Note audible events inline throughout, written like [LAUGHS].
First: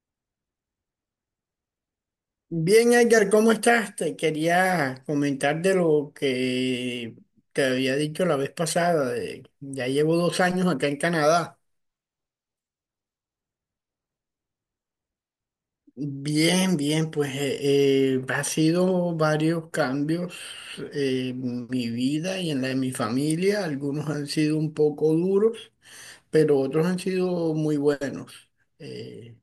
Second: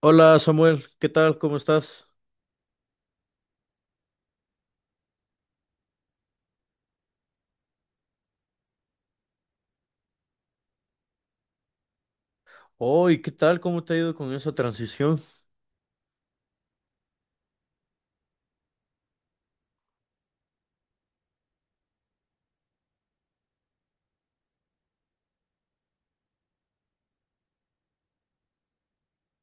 Hola Samuel, ¿qué tal? ¿Cómo estás? Bien, Edgar, ¿cómo estás? Te quería comentar de lo que te había dicho la vez pasada. Ya llevo 2 años acá en Canadá. Oh, ¿y qué tal? ¿Cómo te ha ido con esa transición? Bien, bien, pues ha sido varios cambios en mi vida y en la de mi familia. Algunos han sido un poco duros, pero otros han sido muy buenos. Eh,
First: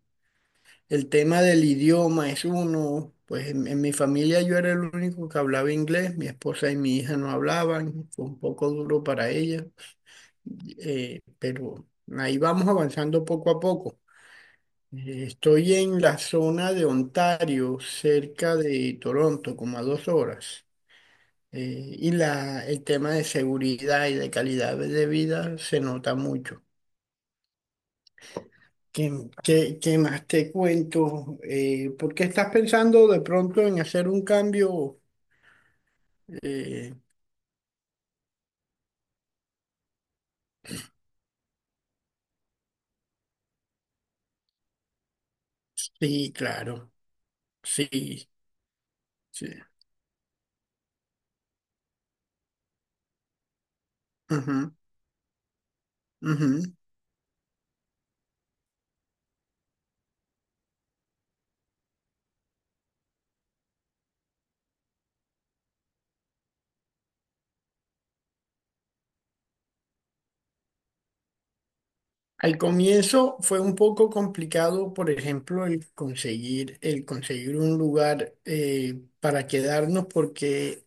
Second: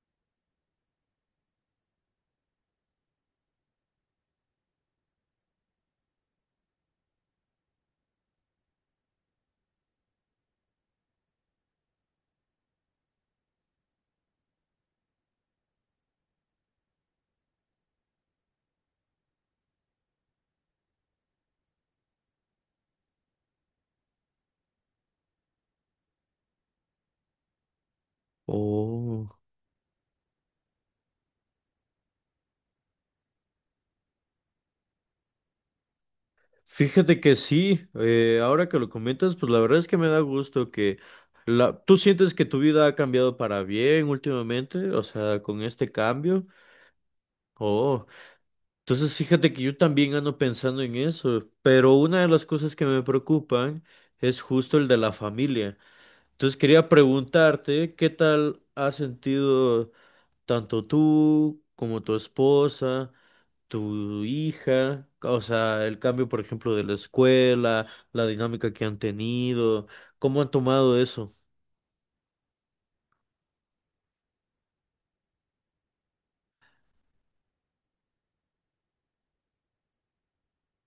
El tema del idioma es uno, pues en mi familia yo era el único que hablaba inglés, mi esposa y mi hija no hablaban, fue un poco duro para ellas, pero ahí vamos avanzando poco a poco. Estoy en la zona de Ontario, cerca de Toronto, como a 2 horas, y el tema de seguridad y de calidad de vida se nota mucho. ¿Qué, Oh, qué más te cuento? ¿Por qué estás pensando de pronto en hacer un cambio? Eh, fíjate que sí, ahora que lo comentas, pues la verdad es que me da gusto. ¿Tú sientes que tu vida ha cambiado para bien últimamente? O sea, con este sí, cambio. claro, Oh, sí, entonces sí. fíjate que yo también ando pensando en eso, pero una de las cosas que me preocupan es Ujú, justo el de la familia. Entonces ujú. quería preguntarte, ¿qué tal has sentido tanto tú como tu esposa, tu hija? O sea, el cambio, por ejemplo, de la escuela, la dinámica que han tenido, ¿cómo han tomado eso? Al comienzo fue un poco complicado, por ejemplo, el conseguir un lugar para quedarnos, porque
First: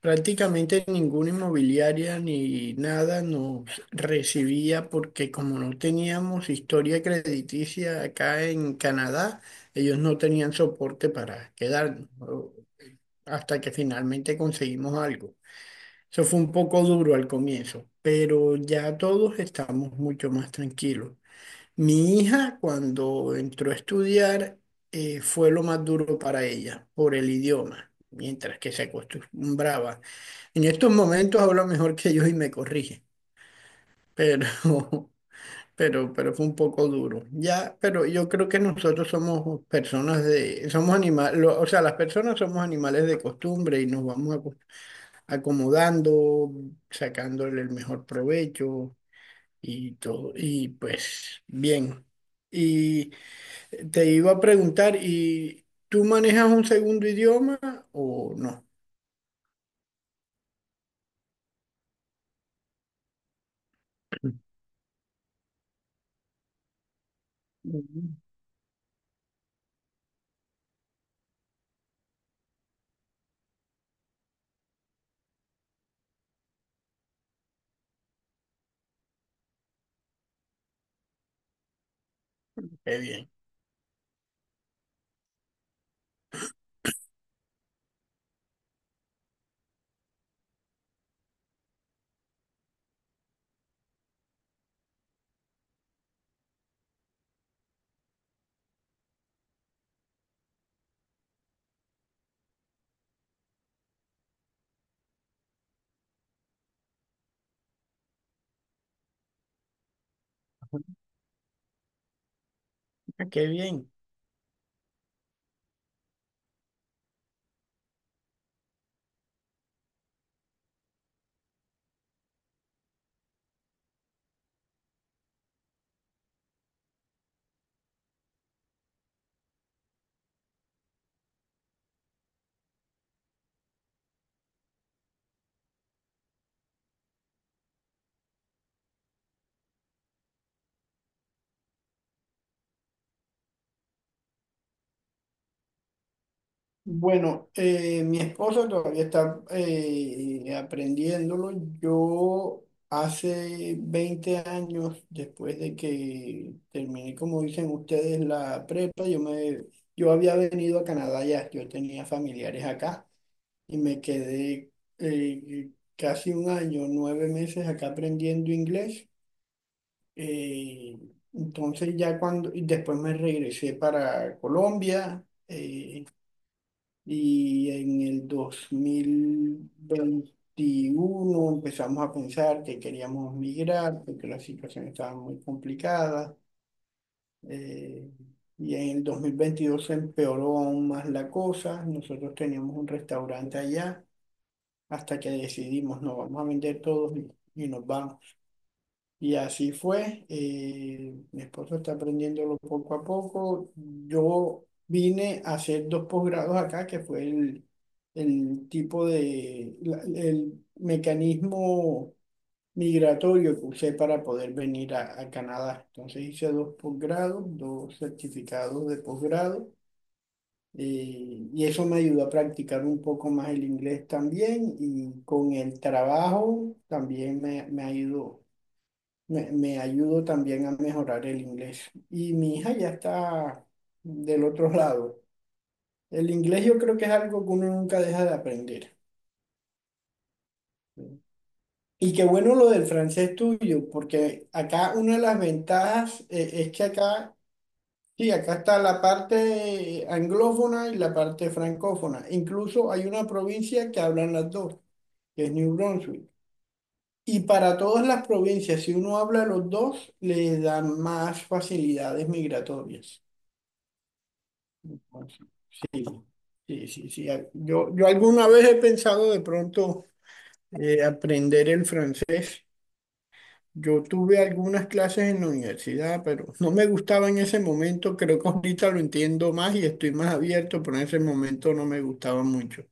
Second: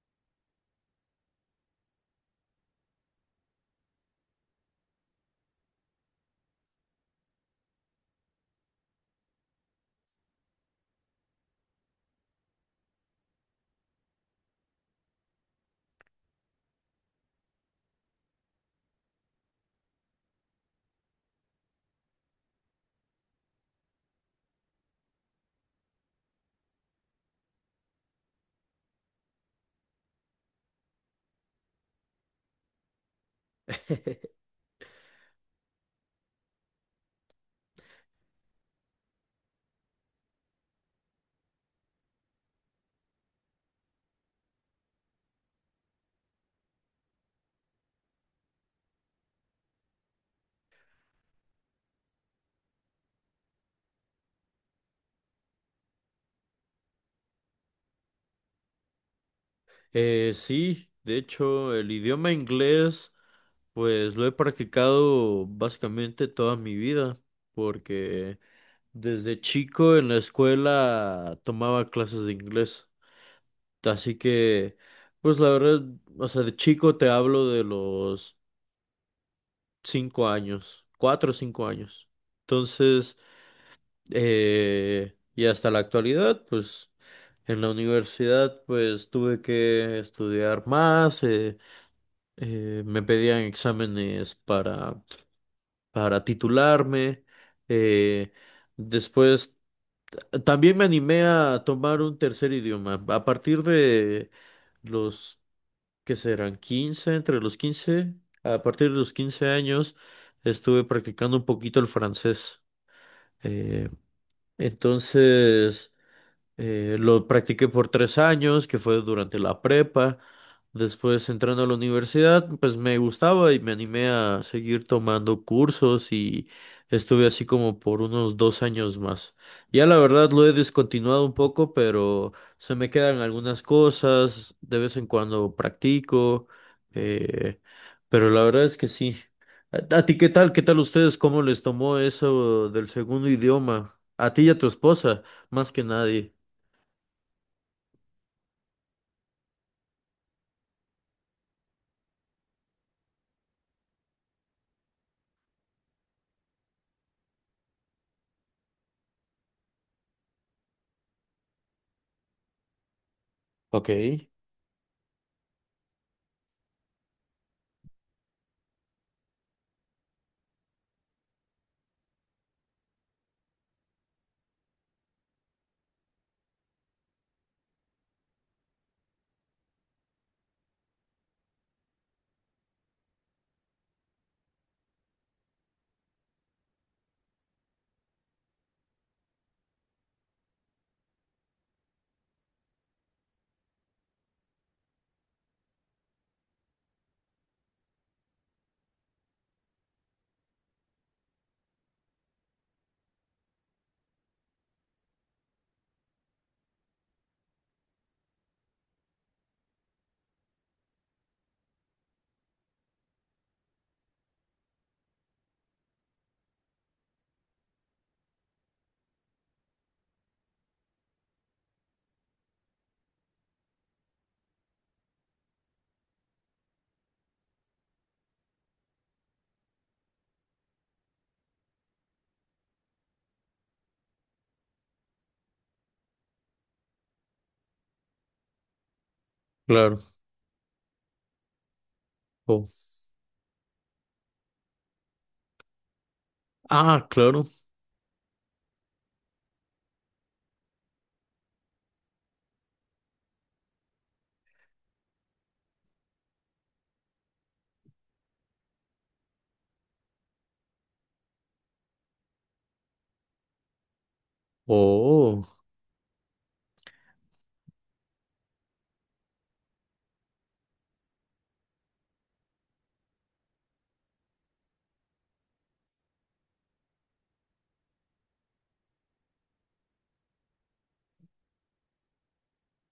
prácticamente ninguna inmobiliaria ni nada nos recibía porque, como no teníamos historia crediticia acá en Canadá, ellos no tenían soporte para quedarnos, hasta que finalmente conseguimos algo. Eso fue un poco duro al comienzo, pero ya todos estamos mucho más tranquilos. Mi hija, cuando entró a estudiar, fue lo más duro para ella por el idioma, mientras que se acostumbraba. En estos momentos habla mejor que yo y me corrige, pero, [LAUGHS] pero fue un poco duro. Ya, pero yo creo que nosotros somos personas somos animales, o sea, las personas somos animales de costumbre y nos vamos acomodando, sacándole el mejor provecho y todo, y pues bien. Y te iba a preguntar, ¿y tú manejas un segundo idioma o no? Sí, de hecho, el idioma inglés, pues lo he practicado básicamente toda mi vida, Mm. porque desde chico en la escuela tomaba clases de inglés, así que, pues la verdad, o sea, de chico te hablo de los 5 años, 4 o 5 años. Qué Entonces, bien. Y hasta la actualidad, pues en la universidad, pues tuve que estudiar más, me pedían exámenes para, titularme. eh, Después, también me animé a tomar un tercer idioma. A partir de los que serán 15 entre los 15 a partir de los 15 años estuve practicando un poquito el francés. Ah, qué bien. Eh, entonces, lo practiqué por 3 años, que fue durante la prepa. Después entrando a la universidad, pues me gustaba y me animé a seguir tomando cursos y estuve así como por unos 2 años más. Ya la verdad lo he descontinuado un poco, pero se me quedan algunas cosas, de vez en cuando practico, eh, pero la verdad es que sí. ¿A ti qué tal? ¿Qué tal ustedes? ¿Cómo les tomó eso del segundo idioma? A ti y a tu esposa, más que nadie. Bueno, mi esposa todavía está aprendiéndolo. Yo, hace 20 años, después de que terminé, como dicen ustedes, la prepa, yo había venido a Canadá ya, yo tenía familiares acá. Y Ok, me quedé eh, casi un año, 9 meses, acá aprendiendo inglés. Eh, entonces, ya, y después me regresé para Colombia, y en el 2021 empezamos a pensar que queríamos migrar porque la situación estaba muy complicada. eh, y en el 2022 se empeoró aún más la cosa. Nosotros teníamos un restaurante allá, hasta que decidimos, no, vamos a vender todos, y nos vamos. Y así fue. Mi esposo está aprendiéndolo poco a poco. Yo vine a hacer dos posgrados acá, que fue el tipo de, el mecanismo migratorio que usé para poder venir a Canadá. Entonces hice dos posgrados, dos certificados de posgrado. Y eso me ayudó a practicar un poco más el inglés también, y con el trabajo también me ayudó, me ayudó también a mejorar el inglés. Y mi hija ya está del otro lado. El inglés, yo creo que es algo que uno nunca deja de aprender. claro. Y qué bueno Oh, lo del francés tuyo, porque acá una de las ventajas, es que ah, acá. claro. Sí, acá está la parte anglófona y la parte francófona. Incluso hay una provincia que hablan las dos, que es New Brunswick. Y para todas las provincias, si uno habla los dos, le dan más facilidades migratorias. Oh, Entonces, sí, sí, sí. Yo alguna vez he pensado de pronto aprender el francés. Yo tuve algunas clases en la universidad, pero no me gustaba en ese momento. Creo que ahorita lo entiendo más y estoy más abierto, pero en ese momento no me gustaba mucho.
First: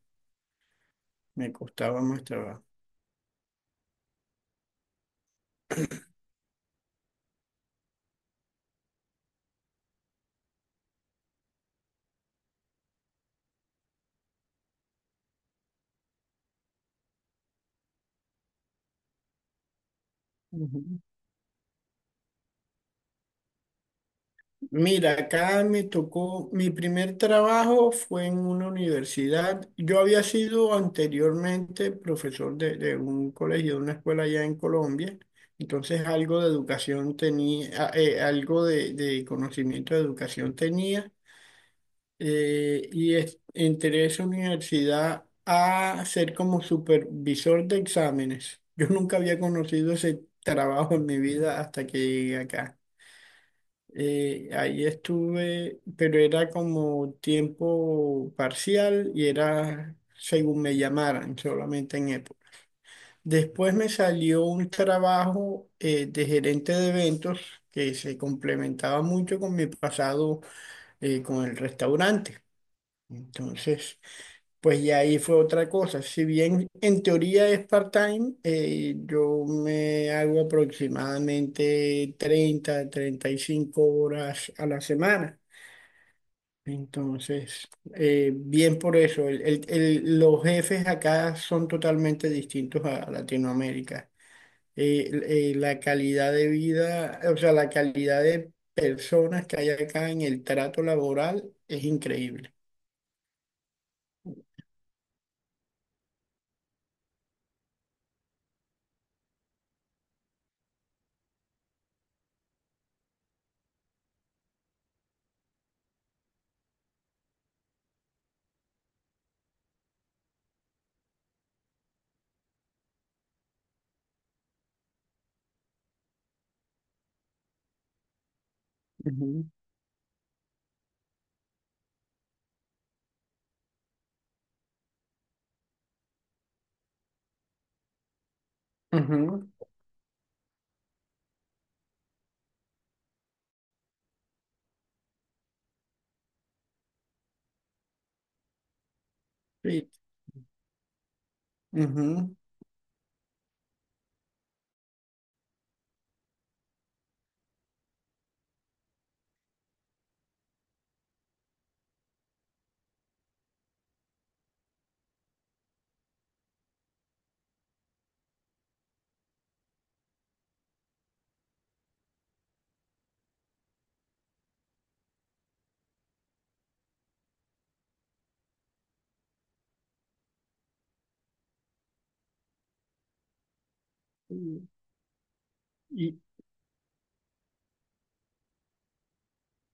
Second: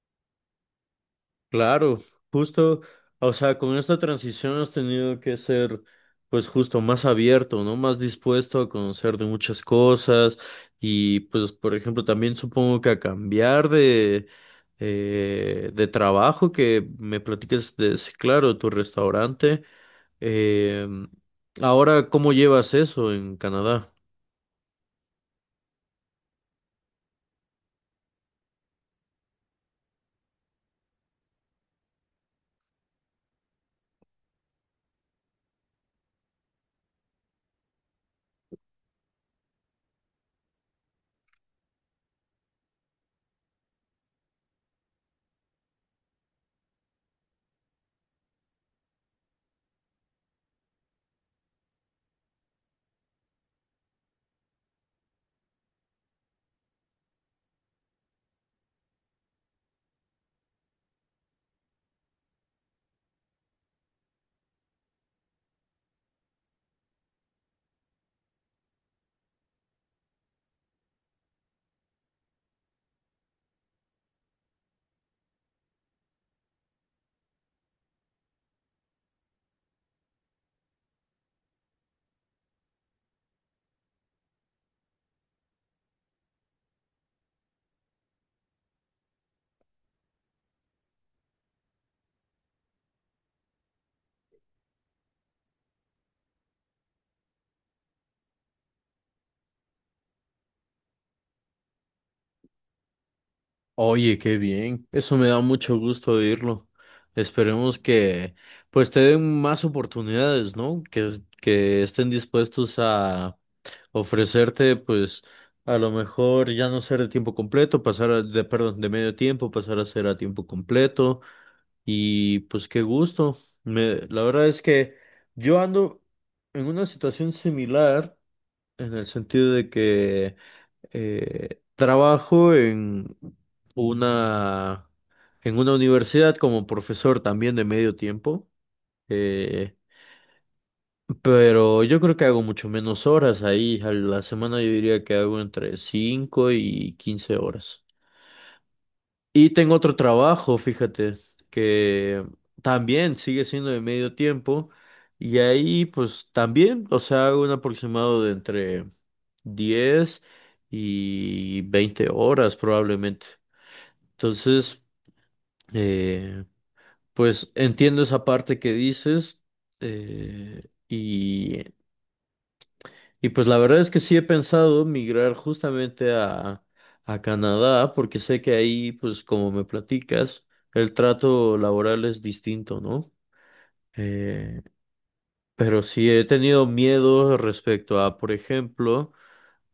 Me claro. costaba más trabajo. Justo, o sea, con esta transición has tenido que ser, pues justo más abierto, ¿no? Más dispuesto a conocer de muchas cosas y, pues, por ejemplo, también supongo que a cambiar de trabajo que me platiques de, sí, claro, tu restaurante. Eh, Ujú. Ahora, ¿cómo llevas eso en Canadá? Mira, acá me tocó, mi primer trabajo fue en una universidad. Yo había sido anteriormente profesor de un colegio, de una escuela allá en Colombia. Entonces algo de educación tenía, algo de conocimiento de educación tenía. Y entré a esa universidad a ser como supervisor de exámenes. [LAUGHS] Yo nunca había conocido ese trabajo en mi vida hasta que llegué acá. Ahí estuve, pero era como tiempo parcial y era según me llamaran, solamente en época. Después me salió un trabajo de gerente de eventos, que se complementaba mucho con mi pasado, con el restaurante. Entonces, pues ya ahí fue otra cosa. Si bien en teoría es part-time, yo me hago aproximadamente 30, 35 horas a la semana. Entonces, bien por eso, los jefes acá son totalmente distintos a Latinoamérica. Eh, la calidad de vida, o sea, la calidad de personas que hay acá en el trato laboral es increíble. Oye, qué bien. Eso me da mucho gusto oírlo. Esperemos que pues te den más oportunidades, ¿no? Que estén dispuestos a ofrecerte pues a lo mejor ya no ser de tiempo completo, pasar de, perdón, de medio tiempo, pasar a ser a tiempo completo. Y pues qué gusto. La verdad es que yo ando en una situación similar en el Ujú. sentido de que trabajo una, en una universidad como profesor también de medio tiempo, Ujú, eh, pero yo creo que hago mucho menos horas ahí. A la semana yo diría que hago entre 5 y 15 horas. Y tengo sí. otro trabajo, fíjate, que Ujú. también sigue siendo de medio tiempo. Y ahí pues también, o sea, hago un aproximado de entre 10 y 20 horas probablemente. Entonces, eh, pues entiendo esa parte que dices eh, y, y pues la verdad es que sí he pensado migrar justamente a Canadá porque sé que ahí, pues como me platicas, el trato laboral es distinto, ¿no? Y Eh, pero sí y he tenido miedo respecto a, por ejemplo,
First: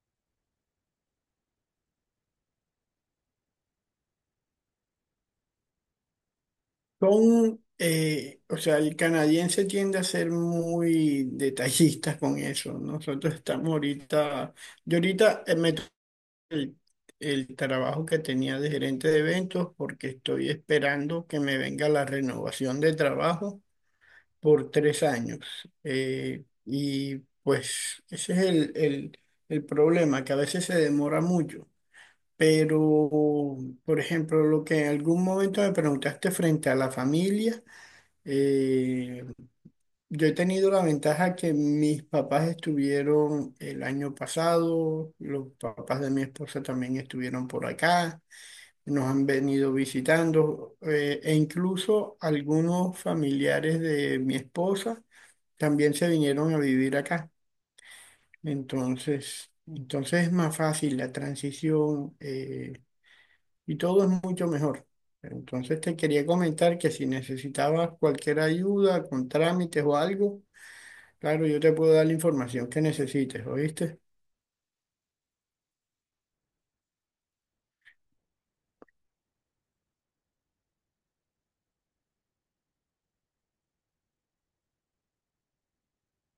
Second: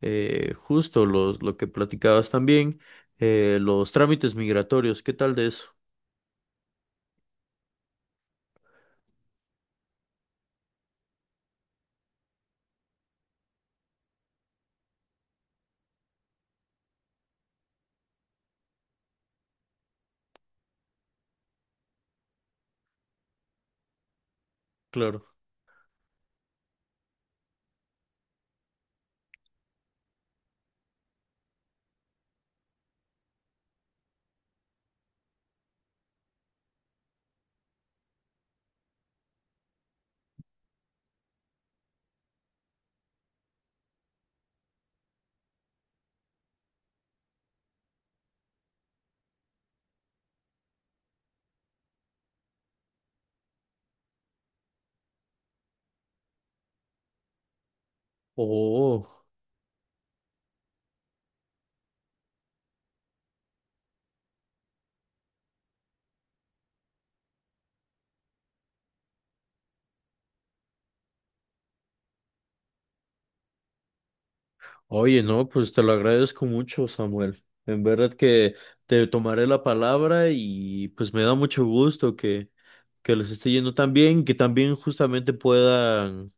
justo lo que platicabas también, los trámites migratorios, ¿qué tal de eso? son, o sea, el canadiense tiende a ser muy detallista con eso, ¿no? Nosotros estamos ahorita, yo ahorita, el, el trabajo que tenía de gerente de eventos, porque estoy esperando que me venga la renovación de trabajo por tres Claro. años. Y pues ese es el problema, que a veces se demora mucho. Pero, por ejemplo, lo que en algún momento me preguntaste frente a la familia, eh, yo he tenido la ventaja que mis papás estuvieron el año pasado, los papás de mi esposa también estuvieron por acá, nos han venido visitando, e incluso algunos familiares de mi esposa también se vinieron a vivir acá. Oh. Entonces, entonces es más fácil la transición. Y todo es mucho mejor. Entonces te quería comentar que, si necesitabas cualquier ayuda con trámites o algo, claro, yo te puedo dar la información que necesites, ¿oíste? Oye, no, pues te lo agradezco mucho, Samuel. En verdad que te tomaré la palabra y pues me da mucho gusto que les esté yendo tan bien, que también justamente puedan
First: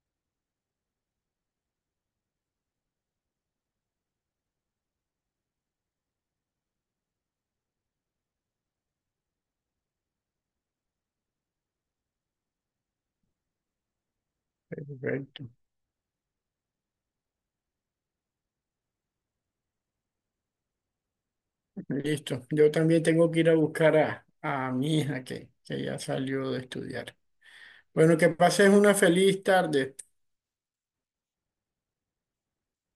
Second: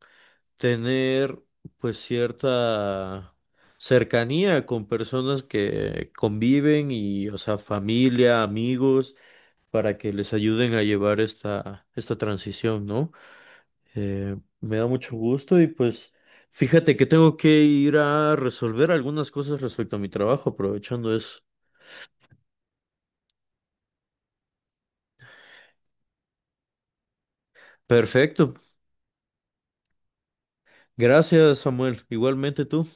tener pues cierta cercanía con personas que conviven y, o sea, familia, amigos, para que les ayuden a llevar esta transición, ¿no? Me da mucho Perfecto. gusto y pues fíjate que tengo que ir a resolver algunas cosas respecto a mi trabajo, aprovechando eso. Listo. Yo también tengo que ir a buscar a mi hija, que ya salió de estudiar. Bueno, que Perfecto. pases una feliz tarde. Gracias, Samuel. Igualmente tú.